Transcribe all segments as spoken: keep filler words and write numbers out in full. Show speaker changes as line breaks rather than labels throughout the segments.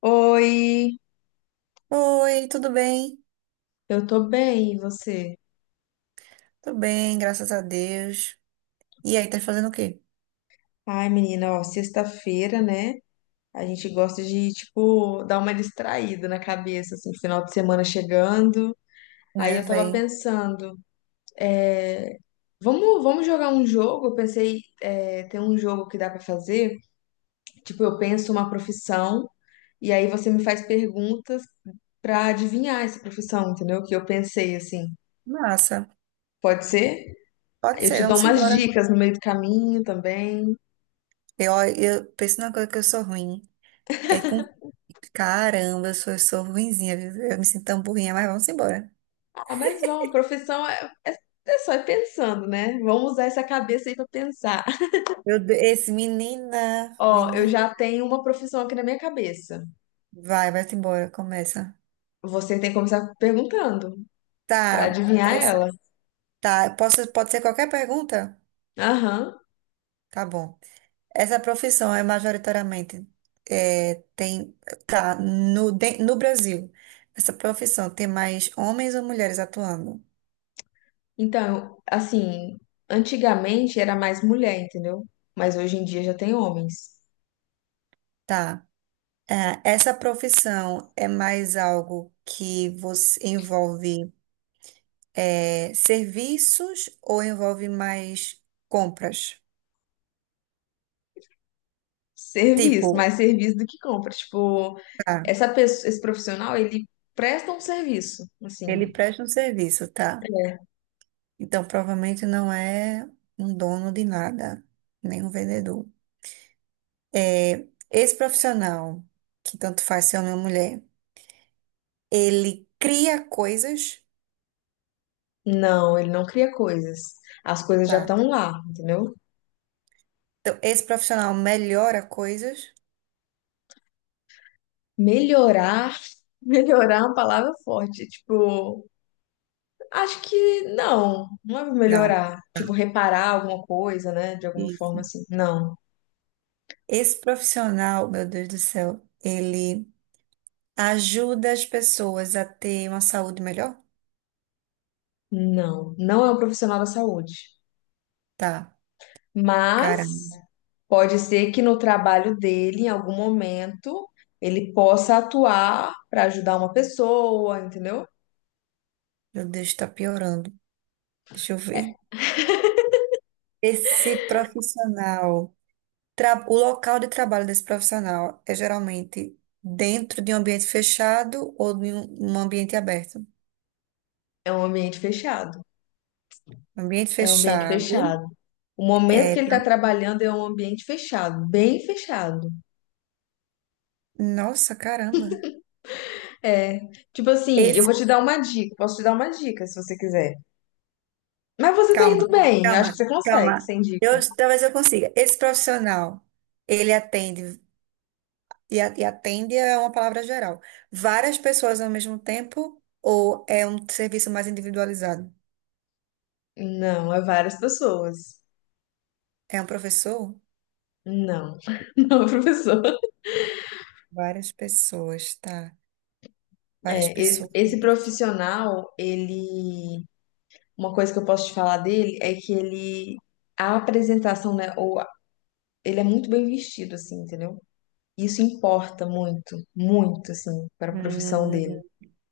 Oi,
Oi, tudo bem?
eu tô bem, e você?
Tudo bem, graças a Deus. E aí, tá fazendo o quê?
Ai, menina, ó, sexta-feira, né? A gente gosta de, tipo, dar uma distraída na cabeça, assim, final de semana chegando.
Não
Aí
é,
eu tava
véi?
pensando, é, vamos, vamos jogar um jogo? Eu pensei, é, tem um jogo que dá pra fazer. Tipo, eu penso uma profissão e aí você me faz perguntas pra adivinhar essa profissão, entendeu? Que eu pensei, assim,
Massa.
pode ser? Aí
Pode
Eu
ser,
te dou
vamos
umas
embora.
dicas no meio do caminho também.
Eu, eu penso numa coisa que eu sou ruim. É com... Caramba, eu sou, eu sou ruinzinha, viu? Eu me sinto tão burrinha, mas vamos embora.
Ah, mas vamos, profissão é, é, é só ir pensando, né? Vamos usar essa cabeça aí pra pensar.
Meu Deus, esse menina,
Ó, eu
menina.
já tenho uma profissão aqui na minha cabeça.
Vai, vai-te embora, começa.
Você tem que começar perguntando pra
Tá,
adivinhar
essa,
ela.
tá. Posso, pode ser qualquer pergunta?
Aham.
Tá bom. Essa profissão é majoritariamente é, tem tá no, de- no Brasil. Essa profissão tem mais homens ou mulheres atuando?
Então, assim, antigamente era mais mulher, entendeu? Mas hoje em dia já tem homens.
Tá. É, essa profissão é mais algo que você envolve é, serviços ou envolve mais compras? Tipo,
Serviço, mais serviço do que compra. Tipo,
tá,
essa pessoa, esse profissional, ele presta um serviço, assim.
ele presta um serviço, tá?
É.
Então provavelmente não é um dono de nada, nem um vendedor. É, esse profissional, que tanto faz ser homem ou mulher, ele cria coisas,
Não, ele não cria coisas. As coisas já
tá?
estão lá, entendeu?
Então, esse profissional melhora coisas?
Melhorar, melhorar é uma palavra forte. Tipo, acho que não, não é
Não.
melhorar. Tipo, reparar alguma coisa, né? De alguma
Isso.
forma assim. Não,
Esse profissional, meu Deus do céu, ele ajuda as pessoas a ter uma saúde melhor?
não. Não é um profissional da saúde.
Tá.
Mas
Caramba,
pode ser que no trabalho dele, em algum momento, ele possa atuar para ajudar uma pessoa, entendeu?
meu Deus, tá piorando. Deixa eu ver. Esse profissional, tra- o local de trabalho desse profissional é geralmente dentro de um ambiente fechado ou de um um ambiente aberto?
É um ambiente fechado.
Ambiente
É um ambiente
fechado.
fechado. O momento
É,
que ele está
tra-
trabalhando é um ambiente fechado, bem fechado.
nossa, caramba.
É, tipo assim, eu
Esse,
vou te dar uma dica, posso te dar uma dica se você quiser. Mas você tá
calma,
indo bem, acho que
calma,
você consegue,
calma.
sem
Eu,
dica.
talvez eu consiga. Esse profissional, ele atende, e, a- e atende é uma palavra geral. Várias pessoas ao mesmo tempo, ou é um serviço mais individualizado?
Não, é várias pessoas.
É um professor?
Não, não, é professor.
Várias pessoas, tá? Várias
É, e-
pessoas.
esse profissional, ele, uma coisa que eu posso te falar dele é que ele, a apresentação, né, ou a- ele é muito bem vestido, assim, entendeu? Isso importa muito, muito, assim, para a profissão
Hum,
dele.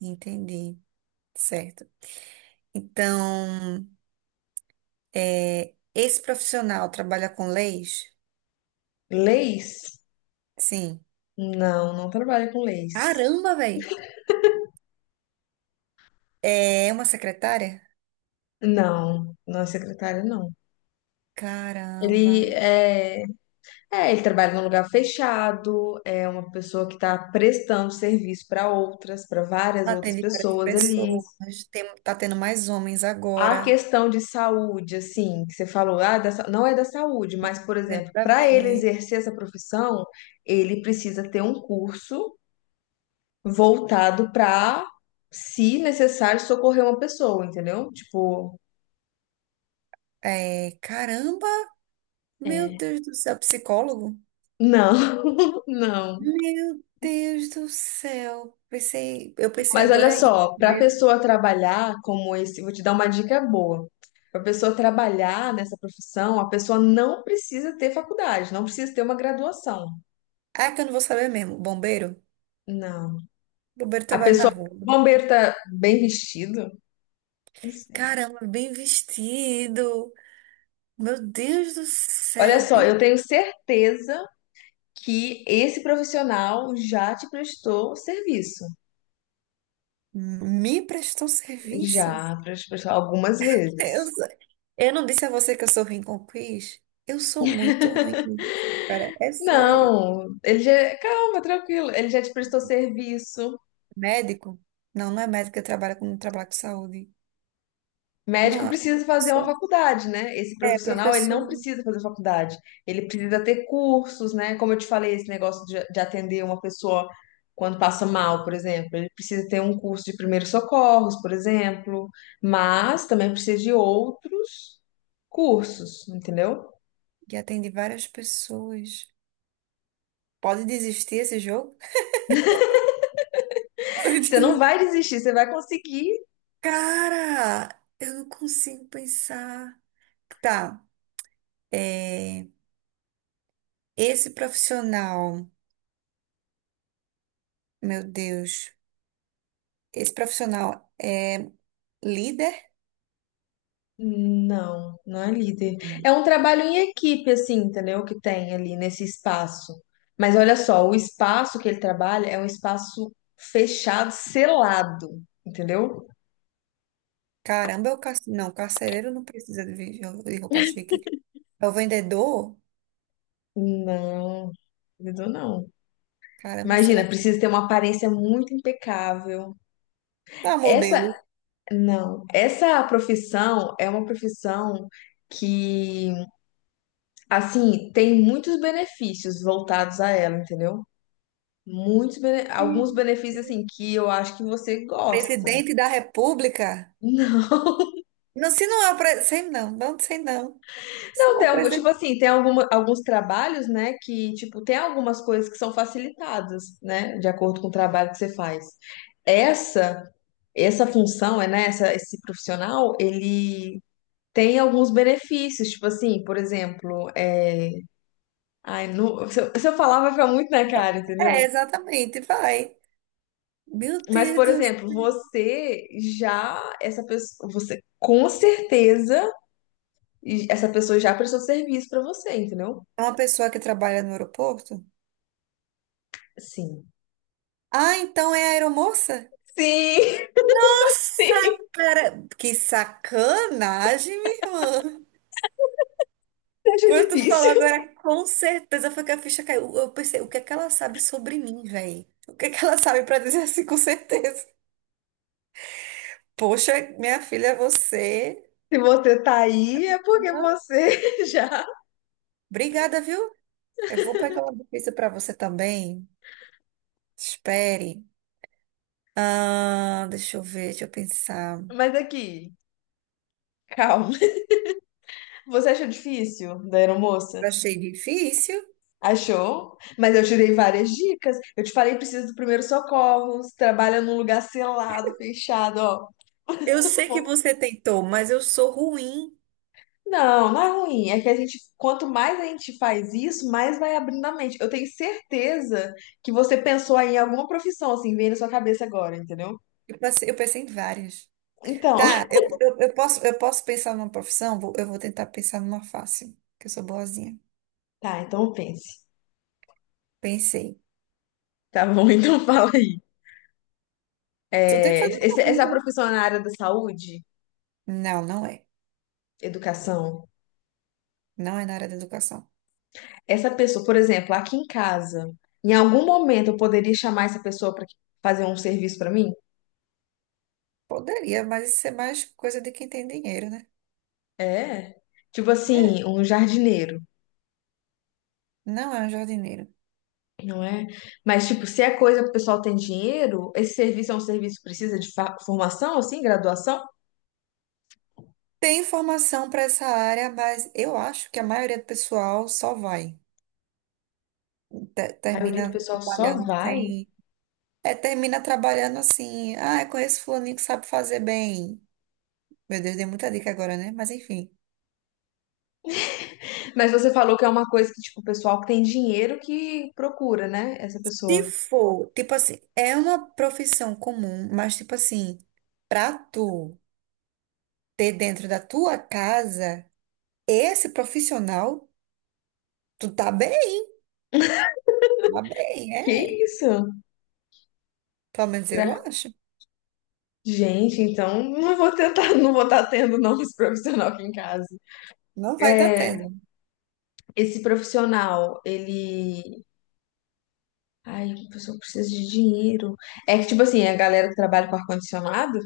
entendi. Certo. Então, é, esse profissional trabalha com leis?
Leis?
Sim.
Não, não trabalha com leis.
Caramba, velho. É uma secretária?
Não, não é secretário, não.
Caramba.
Ele é, é, ele trabalha num lugar fechado, é uma pessoa que está prestando serviço para outras, para várias outras
Atende várias
pessoas ali.
pessoas. Tem, tá tendo mais homens
A
agora.
questão de saúde, assim, que você falou, ah, da sa- não é da saúde, mas, por
Não tem
exemplo,
nada a
para ele
ver.
exercer essa profissão, ele precisa ter um curso voltado para, se necessário, socorrer uma pessoa, entendeu? Tipo,
É, caramba. Meu
é,
Deus do céu. Psicólogo?
não, não.
Meu Deus do céu. Pensei, eu pensei
Mas olha
agora em
só, para a
bombeiro.
pessoa trabalhar como esse, vou te dar uma dica boa. Para a pessoa trabalhar nessa profissão, a pessoa não precisa ter faculdade, não precisa ter uma graduação.
Ah, é que eu não vou saber mesmo. Bombeiro?
Não.
Bombeiro
A
trabalha na
pessoa,
rua.
o bombeiro tá bem vestido? Não sei.
Caramba, bem vestido. Meu Deus do
Olha
céu.
só, eu
Bem-
tenho certeza que esse profissional já te prestou serviço.
me prestou serviço.
Já te prestou algumas
Eu,
vezes.
sou- eu não disse a você que eu sou ruim com quiz? Eu sou muito ruim nisso, cara. É sério.
Não, ele já. Calma, tranquilo. Ele já te prestou serviço.
Médico? Não, não é médico que trabalha com, trabalho com saúde.
Médico
Não é
precisa fazer uma
professor.
faculdade, né? Esse
É
profissional, ele não
professor
precisa fazer faculdade. Ele precisa ter cursos, né? Como eu te falei, esse negócio de, de atender uma pessoa quando passa mal, por exemplo. Ele precisa ter um curso de primeiros socorros, por exemplo. Mas também precisa de outros cursos, entendeu?
que atende várias pessoas. Pode desistir esse jogo? Pode
Você não
desistir.
vai desistir, você vai conseguir.
Cara, eu não consigo pensar. Tá, é, esse profissional, meu Deus, esse profissional é líder?
Não, não é líder. É um trabalho em equipe, assim, entendeu? Que tem ali nesse espaço. Mas olha só, o espaço que ele trabalha é um espaço fechado, selado, entendeu?
Caramba, o carce... não, o carcereiro não precisa de vi- de roupa chique. É o vendedor?
Não, líder não.
Caramba, será
Imagina,
que.
precisa ter uma aparência muito impecável.
Ah,
Essa,
modelo.
não, essa profissão é uma profissão que, assim, tem muitos benefícios voltados a ela, entendeu? Muitos, bene- alguns benefícios, assim, que eu acho que você gosta.
Presidente da República?
Não.
Não, se não é o presidente. Sei não, não sei não. Se
Não,
não é
tem
o
algum, tipo
presidente.
assim, tem alguma, alguns trabalhos, né, que, tipo, tem algumas coisas que são facilitadas, né, de acordo com o trabalho que você faz. Essa, essa função, é, né, essa, esse profissional, ele tem alguns benefícios, tipo assim, por exemplo, é... Ai, não... se eu, se eu falar vai ficar muito na cara, entendeu?
É, exatamente, vai. Meu
Mas,
Deus
por
do
exemplo,
céu.
você já, essa pessoa, você com certeza. E essa pessoa já prestou serviço pra você, entendeu?
É uma pessoa que trabalha no aeroporto?
Sim.
Ah, então é a aeromoça?
Sim,
Nossa,
sim,
cara, que sacanagem, minha irmã.
acho
Quando tu falou
difícil.
agora, com certeza foi que a ficha caiu. Eu pensei, o que é que ela sabe sobre mim, velho? O que é que ela sabe pra dizer assim, com certeza? Poxa, minha filha, você.
Se você tá aí, é porque
Opa.
você já.
Obrigada, viu? Eu vou pegar uma difícil pra você também. Espere. Ah, deixa eu ver, deixa eu pensar.
Mas aqui, calma. Você achou difícil da aeromoça?
Eu achei difícil.
Achou? Mas eu tirei várias dicas. Eu te falei, precisa do primeiro socorro, trabalha num lugar selado, fechado, ó.
Eu sei que você tentou, mas eu sou ruim.
Não, não é ruim. É que a gente, quanto mais a gente faz isso, mais vai abrindo a mente. Eu tenho certeza que você pensou aí em alguma profissão, assim, veio na sua cabeça agora, entendeu?
Eu passei- eu pensei em várias.
Então,
Tá, eu, eu, eu posso, eu posso pensar numa profissão? Vou- Eu vou tentar pensar numa fácil, que eu sou boazinha.
tá, então pense.
Pensei.
Tá bom, então fala aí.
Tu tem que
É,
fazer uma
esse- essa
pergunta, né?
profissão na área da saúde,
Não, não é.
educação,
Não é na área da educação.
essa pessoa, por exemplo, aqui em casa, em algum momento eu poderia chamar essa pessoa para fazer um serviço para mim?
Poderia, mas isso é mais coisa de quem tem dinheiro, né?
É. Tipo
É.
assim, um jardineiro.
Não é um jardineiro.
não é? Mas, tipo, se é coisa que o pessoal tem dinheiro, esse serviço é um serviço que precisa de fa- formação, assim, graduação?
Tem informação para essa área, mas eu acho que a maioria do pessoal só vai. Te-
A maioria do
termina
pessoal só
trabalhando
vai.
sem. É, termina trabalhando assim. Ah, eu conheço fulaninho que sabe fazer bem. Meu Deus, dei muita dica agora, né? Mas enfim.
Mas você falou que é uma coisa que, tipo, o pessoal que tem dinheiro que procura, né? Essa
Se
pessoa.
for, tipo assim, é uma profissão comum, mas tipo assim, pra tu. Ter dentro da tua casa esse profissional, tu tá bem, tá bem,
Que
é.
isso?
Pelo menos eu
Será-
acho.
Gente, então não vou tentar, não vou estar tendo não esse profissional aqui em casa.
Não vai estar tá
É,
tendo.
esse profissional, ele. Ai, a pessoa precisa de dinheiro. É que, tipo assim, a galera que trabalha com ar-condicionado,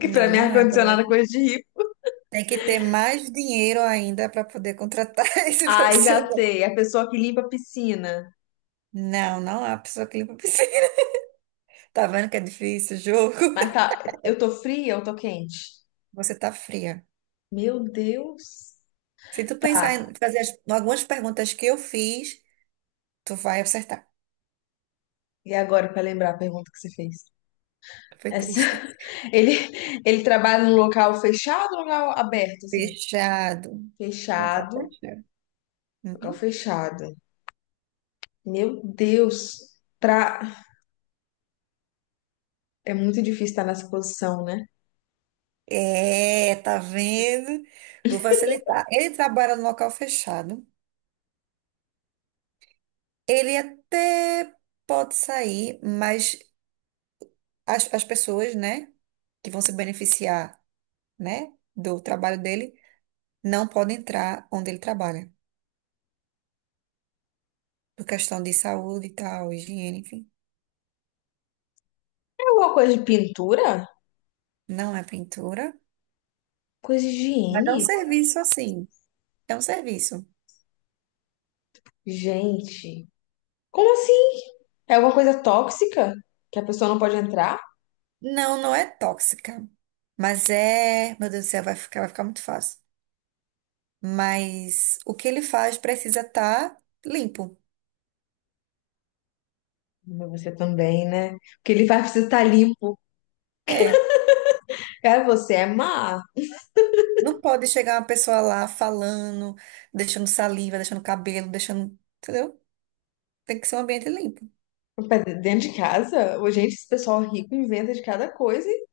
que pra
Não,
mim
não é, galera.
ar-condicionado é coisa de rico.
Tem que ter mais dinheiro ainda para poder contratar esse
Ai, já
profissional.
sei. A pessoa que limpa a piscina.
Não, não há pessoa que limpa a piscina. Tá vendo que é difícil o jogo?
Mas tá, eu tô fria ou tô quente?
Você tá fria.
Meu Deus.
Se tu pensar
Tá.
em fazer as- algumas perguntas que eu fiz, tu vai acertar.
E agora, pra lembrar a pergunta que você fez?
Foi
Essa...
triste.
Ele, ele trabalha num local fechado ou local aberto, assim?
Fechado. Vou acabar
Fechado,
fechado.
local
Uhum.
fechado. Meu Deus. Pra... É muito difícil estar nessa posição, né?
É, tá vendo? Vou facilitar. Ele trabalha no local fechado. Ele até pode sair, mas as, as pessoas, né, que vão se beneficiar, né, do trabalho dele, não podem entrar onde ele trabalha, por questão de saúde e tal, higiene, enfim.
É alguma coisa de pintura?
Não é pintura,
Coisa de
mas é um
higiene?
serviço assim. É um serviço.
Gente, como assim? É alguma coisa tóxica que a pessoa não pode entrar?
Não, não é tóxica, mas é. Meu Deus do céu, vai ficar, vai ficar muito fácil. Mas o que ele faz precisa estar limpo.
Mas Você também, né? Porque ele vai precisar estar limpo.
É.
Cara, você é má.
Não pode chegar uma pessoa lá falando, deixando saliva, deixando cabelo, deixando. Entendeu? Tem que ser um ambiente limpo.
Pra Dentro de casa, ô, gente, esse pessoal rico inventa de cada coisa. E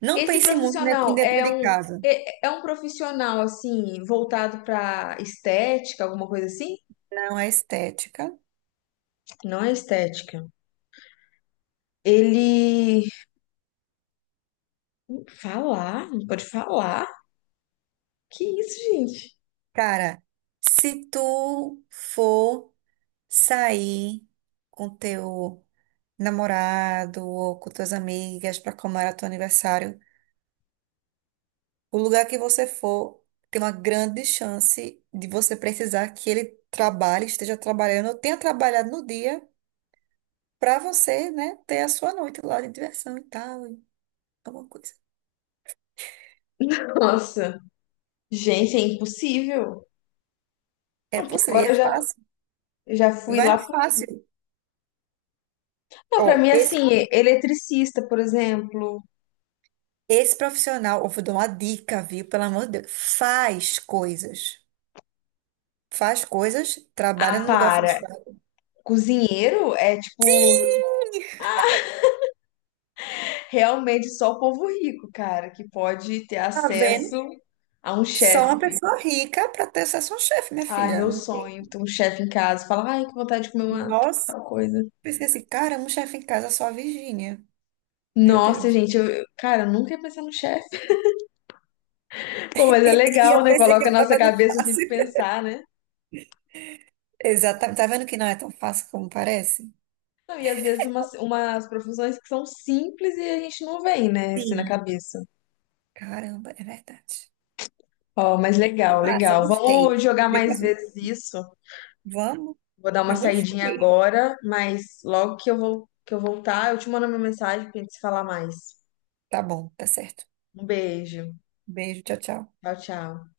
Não
Esse
pense muito ne- em
profissional
dentro
é
de
um,
casa.
é, é um profissional, assim, voltado pra estética, alguma coisa assim?
Não é estética.
Não é estética. Ele... Falar? Não pode falar? Que isso, gente?
Cara, se tu for sair com teu namorado ou com tuas amigas para comemorar teu aniversário, o lugar que você for tem uma grande chance de você precisar que ele trabalhe, esteja trabalhando, ou tenha trabalhado no dia para você, né, ter a sua noite lá de diversão e tal, e alguma coisa.
Nossa. Gente, é impossível.
É possível, e
Agora
é
eu já,
fácil.
já fui
Vai
lá.
no
pro-
fácil.
Não, pra
Ó,
mim,
esse,
assim, eletricista, por exemplo.
esse profissional, eu vou dar uma dica, viu? Pelo amor de Deus, faz coisas. Faz coisas, trabalha
Ah,
no lugar
para.
fechado.
Cozinheiro é, tipo, realmente só o povo rico, cara, que pode ter
Tá
acesso
vendo?
a um
Só uma
chefe.
pessoa rica para ter acesso a um chefe, minha
Ai,
filha.
meu sonho, ter um chefe em casa. Fala, ai, que vontade de comer uma
Nossa.
tal coisa.
Pensei assim, caramba, um chefe em casa só a Virgínia. Meu
Nossa,
Deus.
gente, eu, eu- cara, eu nunca ia pensar no chefe. Pô, mas é
E
legal,
eu
né?
pensei que
Coloca a
eu
nossa
tava no
cabeça assim pra
fácil.
pensar, né?
Exatamente. Tá vendo que não é tão fácil como parece?
Não, e às vezes umas, umas profissões que são simples e a gente não vem, né? Assim na
Sim,
cabeça.
caramba, é verdade.
Ó, mas legal,
Massa,
legal.
gostei.
Vamos jogar
Depois,
mais vezes isso.
vamos?
Vou dar uma
Eu
saidinha
gostei.
agora, mas logo que eu vou, que eu voltar, eu te mando uma mensagem pra gente se falar mais.
Tá bom, tá certo.
Um beijo.
Beijo, tchau, tchau.
Tchau, tchau.